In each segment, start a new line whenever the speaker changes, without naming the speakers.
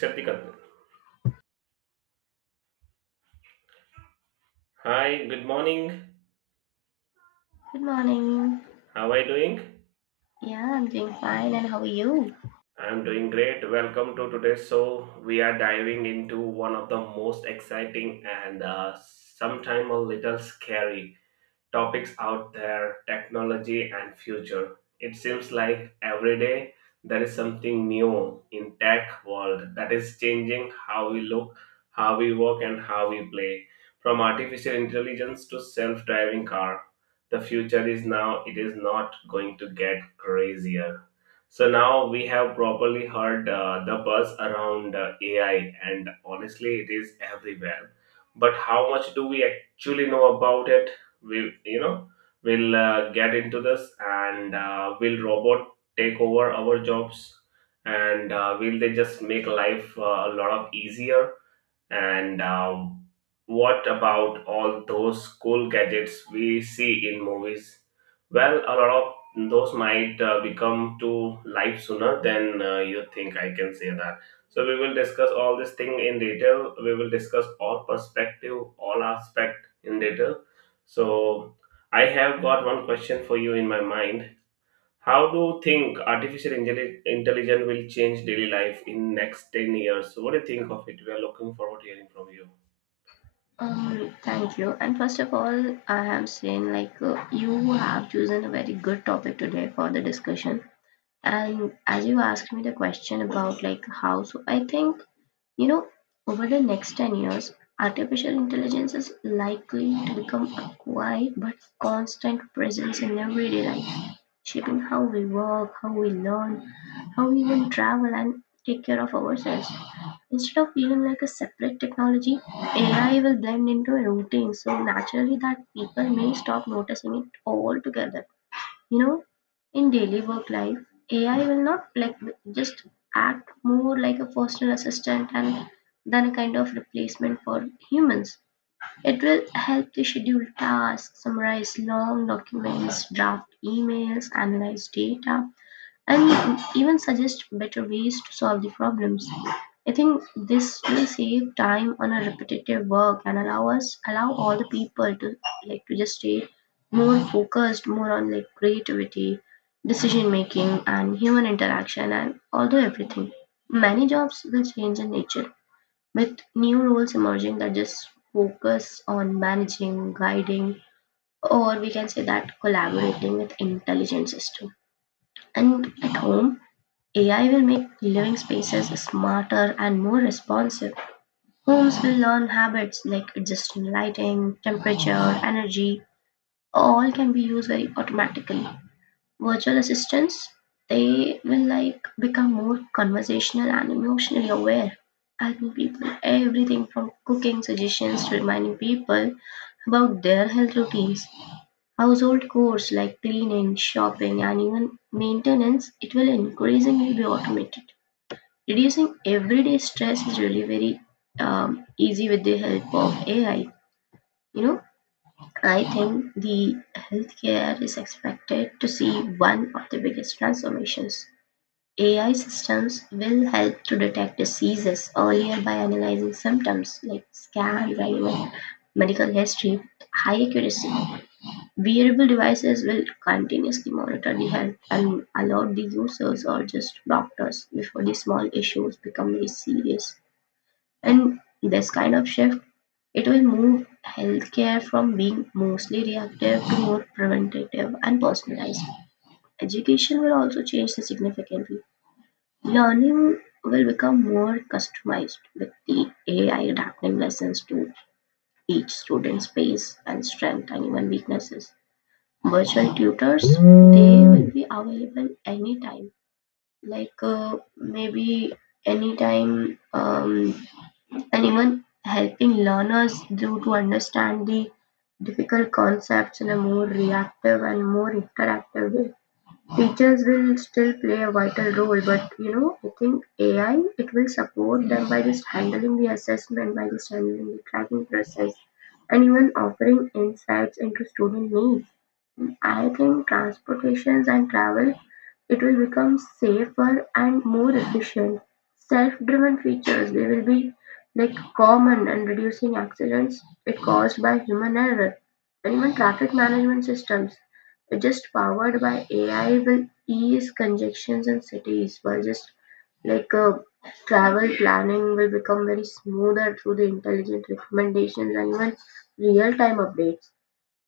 Shatikant. Hi, good morning.
Good morning.
How are you doing?
Yeah, I'm doing fine. And how are you?
I'm doing great. Welcome to today's show. We are diving into one of the most exciting and sometimes a little scary topics out there technology and future. It seems like every day there is something new in tech world that is changing how we look, how we work and how we play. From artificial intelligence to self-driving car, the future is now. It is not going to get crazier. So now we have properly heard the buzz around AI and honestly it is everywhere, but how much do we actually know about it? We will get into this. And will robot take over our jobs? And will they just make life a lot of easier? And what about all those cool gadgets we see in movies? Well, a lot of those might become to life sooner than you think. I can say that. So we will discuss all this thing in detail. We will discuss all perspective, all aspect in detail. So I have got one question for you in my mind. How do you think intelligence will change daily life in next 10 years? What do you think of it? We are looking forward to hearing from you.
Thank you. And first of all, I am saying like you have chosen a very good topic today for the discussion. And as you asked me the question about like how, so I think you know, over the next 10 years, artificial intelligence is likely to become a quiet but constant presence in everyday life, shaping how we work, how we learn, how we even travel and take care of ourselves. Instead of feeling like a separate technology, AI will blend into a routine, so naturally that people may stop noticing it altogether. You know, in daily work life, AI will not like just act more like a personal assistant and than a kind of replacement for humans. It will help to schedule tasks, summarize long documents, draft emails, analyze data, and even suggest better ways to solve the problems. I think this will save time on a repetitive work and allow all the people to like to just stay more focused, more on like creativity, decision making and human interaction and although everything. Many jobs will change in nature with new roles emerging that just focus on managing, guiding, or we can say that collaborating with intelligent system. And at home AI will make living spaces smarter and more responsive. Homes will learn habits like adjusting lighting, temperature, energy, all can be used very automatically. Virtual assistants, they will like become more conversational and emotionally aware, helping people everything from cooking suggestions to reminding people about their health routines. Household chores like cleaning, shopping, and even maintenance, it will increasingly be automated reducing everyday stress is really very easy with the help of AI. You know, I think the healthcare is expected to see one of the biggest transformations. AI systems will help to detect diseases earlier by analyzing symptoms like scans and even medical history with high accuracy. Wearable devices will continuously monitor the health and alert the users or just doctors before the small issues become very serious. And this kind of shift, it will move healthcare from being mostly reactive to more preventative and personalized. Education will also change this significantly. Learning will become more customized with the AI adapting lessons to each student's pace and strength and even weaknesses. Virtual tutors, they will be available anytime. Maybe anytime and even helping learners do to understand the difficult concepts in a more reactive and more interactive way. Teachers will still play a vital role, but you know, I think AI it will support them by just handling the assessment, by just handling the tracking process, and even offering insights into student needs. I think transportations and travel it will become safer and more efficient. Self-driven features, they will be like common and reducing accidents it caused by human error. And even traffic management systems, just powered by AI, will ease congestions in cities while just like uh, travel planning will become very smoother through the intelligent recommendations and even real-time updates.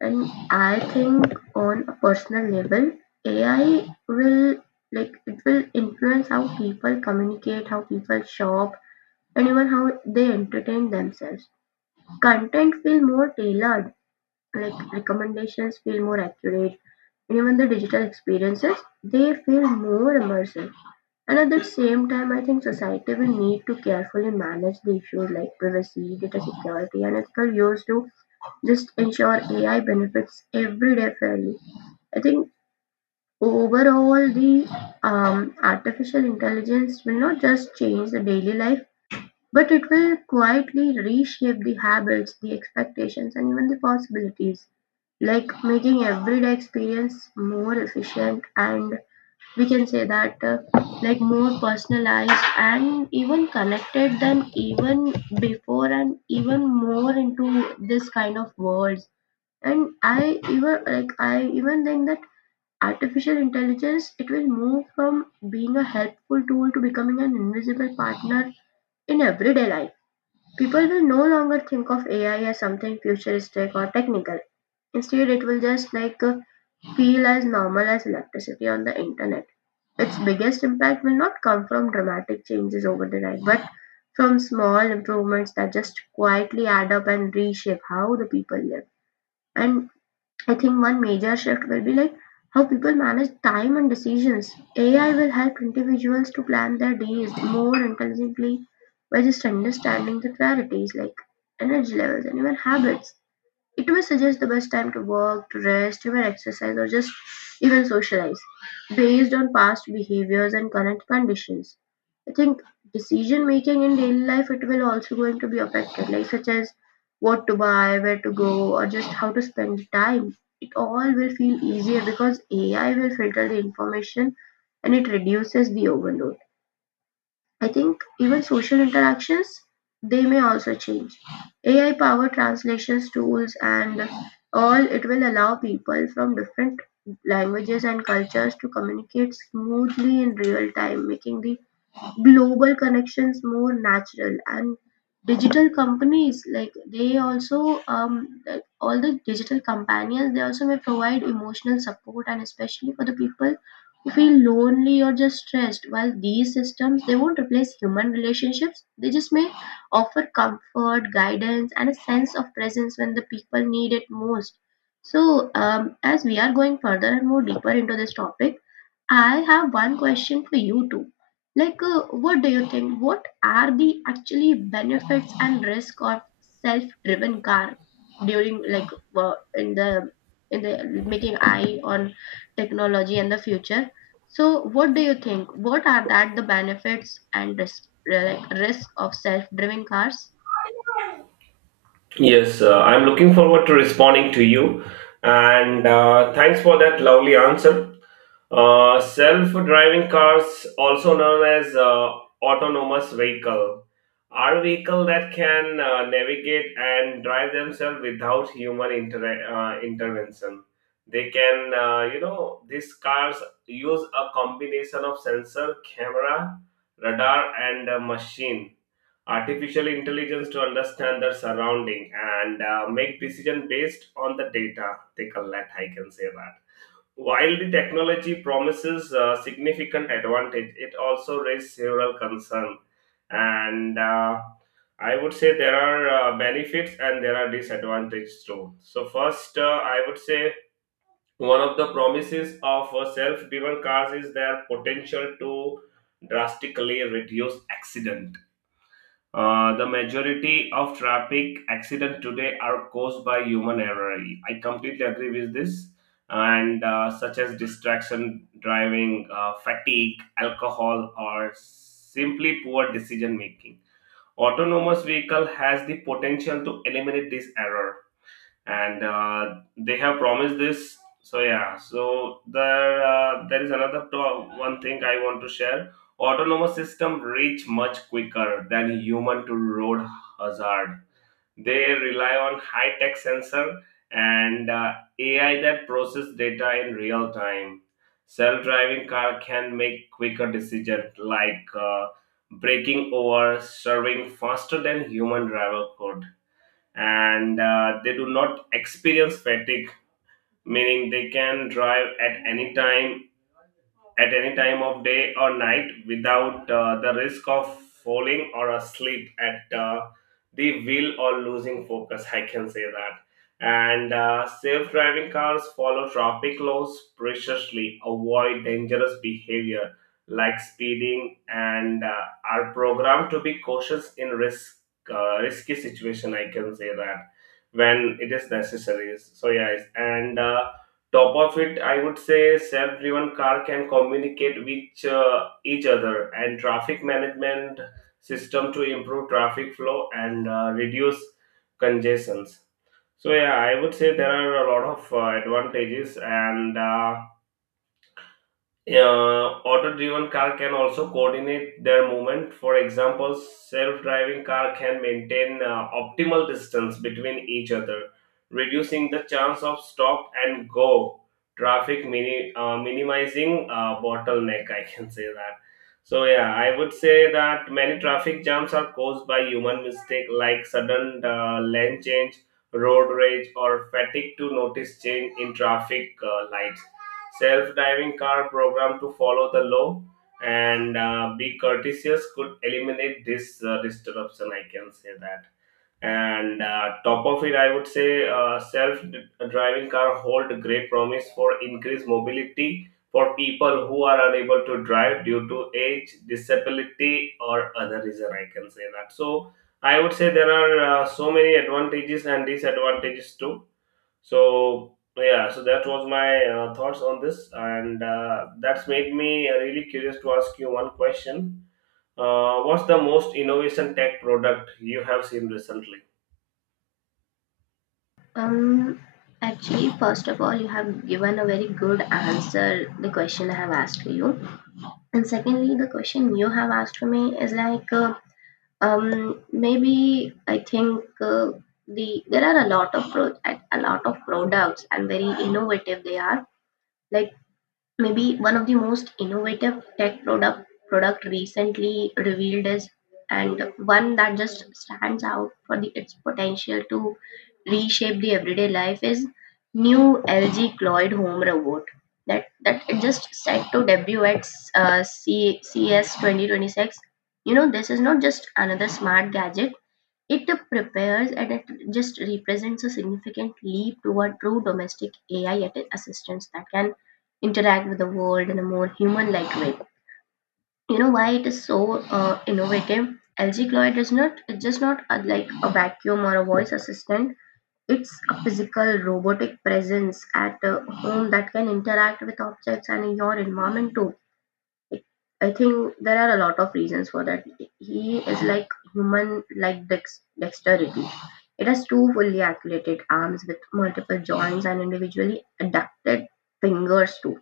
And I think on a personal level, AI will like it will influence how people communicate, how people shop, and even how they entertain themselves. Content feel more tailored, like recommendations feel more accurate, and even the digital experiences they feel more immersive. And at the same time, I think society will need to carefully manage the issues like privacy, data security, and ethical use to just ensure AI benefits every day fairly. I think overall the artificial intelligence will not just change the daily life, but it will quietly reshape the habits, the expectations, and even the possibilities, like making everyday experience more efficient and we can say that like more personalized and even connected than even before and even more into this kind of world and I even think that artificial intelligence it will move from being a helpful tool to becoming an invisible partner in everyday life. People will no longer think of AI as something futuristic or technical. Instead, it will just feel as normal as electricity on the internet. Its biggest impact will not come from dramatic changes over the night, but from small improvements that just quietly add up and reshape how the people live. And I think one major shift will be like how people manage time and decisions. AI will help individuals to plan their days more intelligently by just understanding the priorities like energy levels and even habits. It may suggest the best time to work, to rest, even exercise, or just even socialize, based on past behaviors and current conditions. I think decision making in daily life it will also going to be affected, like such as what to buy, where to go, or just how to spend the time. It all will feel easier because AI will filter the information and it reduces the overload. I think even social interactions they may also change. AI powered translations tools and all it will allow people from different languages and cultures to communicate smoothly in real time, making the global connections more natural and digital companies like they also all the digital companions they also may provide emotional support and especially for the people who feel lonely or just stressed while these systems they won't replace human relationships they just may offer comfort guidance and a sense of presence when the people need it most. So as we are going further and more deeper into this topic I have one question for you too. What do you think? What are the actually benefits and risk of self-driven car during in the making eye on technology and the future? So, what do you think? What are that the benefits and risk, like risk of self-driven cars?
Yes, I'm looking forward to responding to you. And thanks for that lovely answer. Self-driving cars, also known as autonomous vehicle, are vehicle that can navigate and drive themselves without human intervention. They can, these cars use a combination of sensor, camera, radar, and machine artificial intelligence to understand their surrounding and make decision based on the data they collect. I can say that while the technology promises significant advantage, it also raises several concerns. And I would say there are benefits and there are disadvantages too. So first, I would say one of the promises of self-driven cars is their potential to drastically reduce accidents. Uh, the majority of traffic accidents today are caused by human error. I completely agree with this. And such as distraction, driving, fatigue, alcohol, or simply poor decision making. Autonomous vehicle has the potential to eliminate this error, and they have promised this. So yeah, so there is another one thing I want to share. Autonomous system reach much quicker than human to road hazard. They rely on high tech sensor and AI that process data in real time. Self driving car can make quicker decisions like braking over serving faster than human driver could, and they do not experience fatigue, meaning they can drive at any time of day or night without the risk of falling or asleep at the wheel or losing focus. I can say that. And safe driving cars follow traffic laws preciously, avoid dangerous behavior like speeding, and are programmed to be cautious in risky situation. I can say that, when it is necessary. So yes, and top of it I would say self-driven car can communicate with each other and traffic management system to improve traffic flow and reduce congestions. So yeah, I would say there are a lot of advantages. And auto-driven car can also coordinate their movement. For example, self-driving car can maintain optimal distance between each other, reducing the chance of stop and go traffic, minimizing bottleneck. I can say that. So yeah, I would say that many traffic jams are caused by human mistake like sudden lane change, road rage, or fatigue to notice change in traffic lights. Self-driving car program to follow the law and be courteous could eliminate this disruption. I can say that. And top of it, I would say self-driving car hold great promise for increased mobility for people who are unable to drive due to age, disability, or other reason. I can say that. So I would say there are so many advantages and disadvantages too. So yeah, so that was my thoughts on this, and that's made me really curious to ask you one question. What's the most innovation tech product you have seen recently?
Um, Actually, first of all, you have given a very good answer the question I have asked for you, and secondly, the question you have asked for me is maybe I think there are a lot of a lot of products and very innovative they are. Like Maybe one of the most innovative tech product recently revealed is and one that just stands out for the, its potential to reshape the everyday life is new LG Cloyd home robot that it just set to debut at CS 2026. You know, this is not just another smart gadget. It prepares and it just represents a significant leap toward true domestic AI assistance that can interact with the world in a more human like way. You know why it is so innovative? LG Cloyd is not It's just not a, like a vacuum or a voice assistant. It's a physical robotic presence at a home that can interact with objects and your environment too. I think there are a lot of reasons for that. He is like human, like dexterity. It has two fully articulated arms with multiple joints and individually adapted fingers too.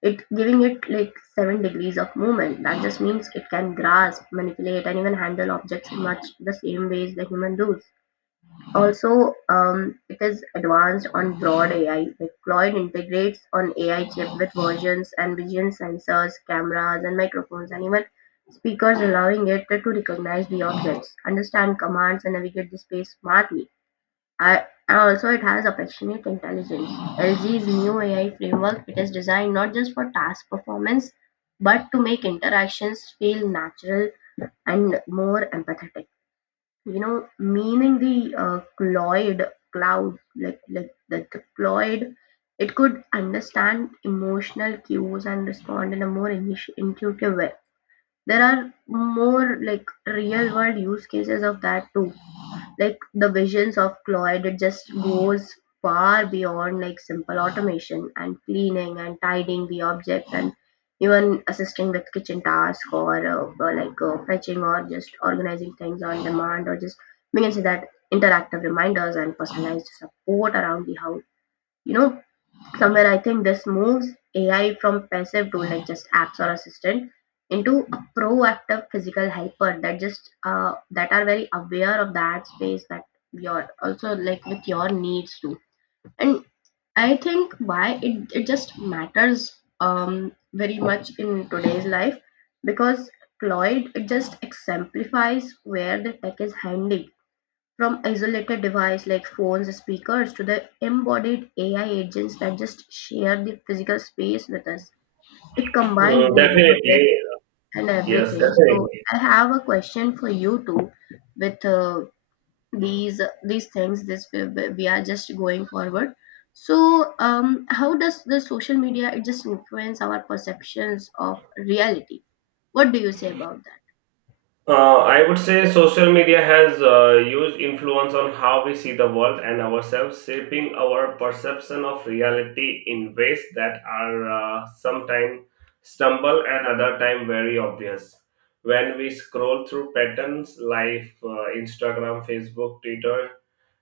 It giving it like 7 degrees of movement. That just means it can grasp, manipulate, and even handle objects much the same ways the human does. Also, it is advanced on broad AI. Deployed integrates on AI-chip with versions and vision sensors, cameras and microphones, and even speakers, allowing it to recognize the objects, understand commands, and navigate the space smartly. And also, it has affectionate intelligence. LG's new AI framework, it is designed not just for task performance, but to make interactions feel natural and more empathetic you know, meaning the cloud, cloud, like the cloud, it could understand emotional cues and respond in a more intuitive way. There are more like real world use cases of that too like the visions of Cloyd, it just goes far beyond like simple automation and cleaning and tidying the object and even assisting with kitchen tasks or like fetching or just organizing things on demand or just we can say that interactive reminders and personalized support around the house you know somewhere I think this moves ai from passive tool like just apps or assistant into a proactive physical helper that just that are very aware of that space that you're also like with your needs too. And I think why it just matters um very much in today's life because cloud it just exemplifies where the tech is handy from isolated devices like phones, speakers, to the embodied AI agents that just share the physical space with us. It combines
Mm,
the robotics
definitely,
and
yes,
everything. So
definitely.
I have a question for you too with these things this we are just going forward. So how does the social media it just influence our perceptions of reality? What do you say about that?
Uh, I would say social media has a huge influence on how we see the world and ourselves, shaping our perception of reality in ways that are sometimes stumble and other time very obvious. When we scroll through patterns like Instagram, Facebook, Twitter,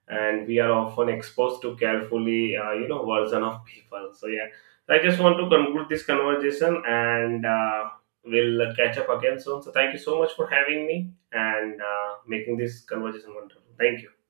and we are often exposed to carefully version of people. So yeah, so I just want to conclude this conversation, and we'll catch up again soon. So thank you so much for having me and making this conversation wonderful. Thank you.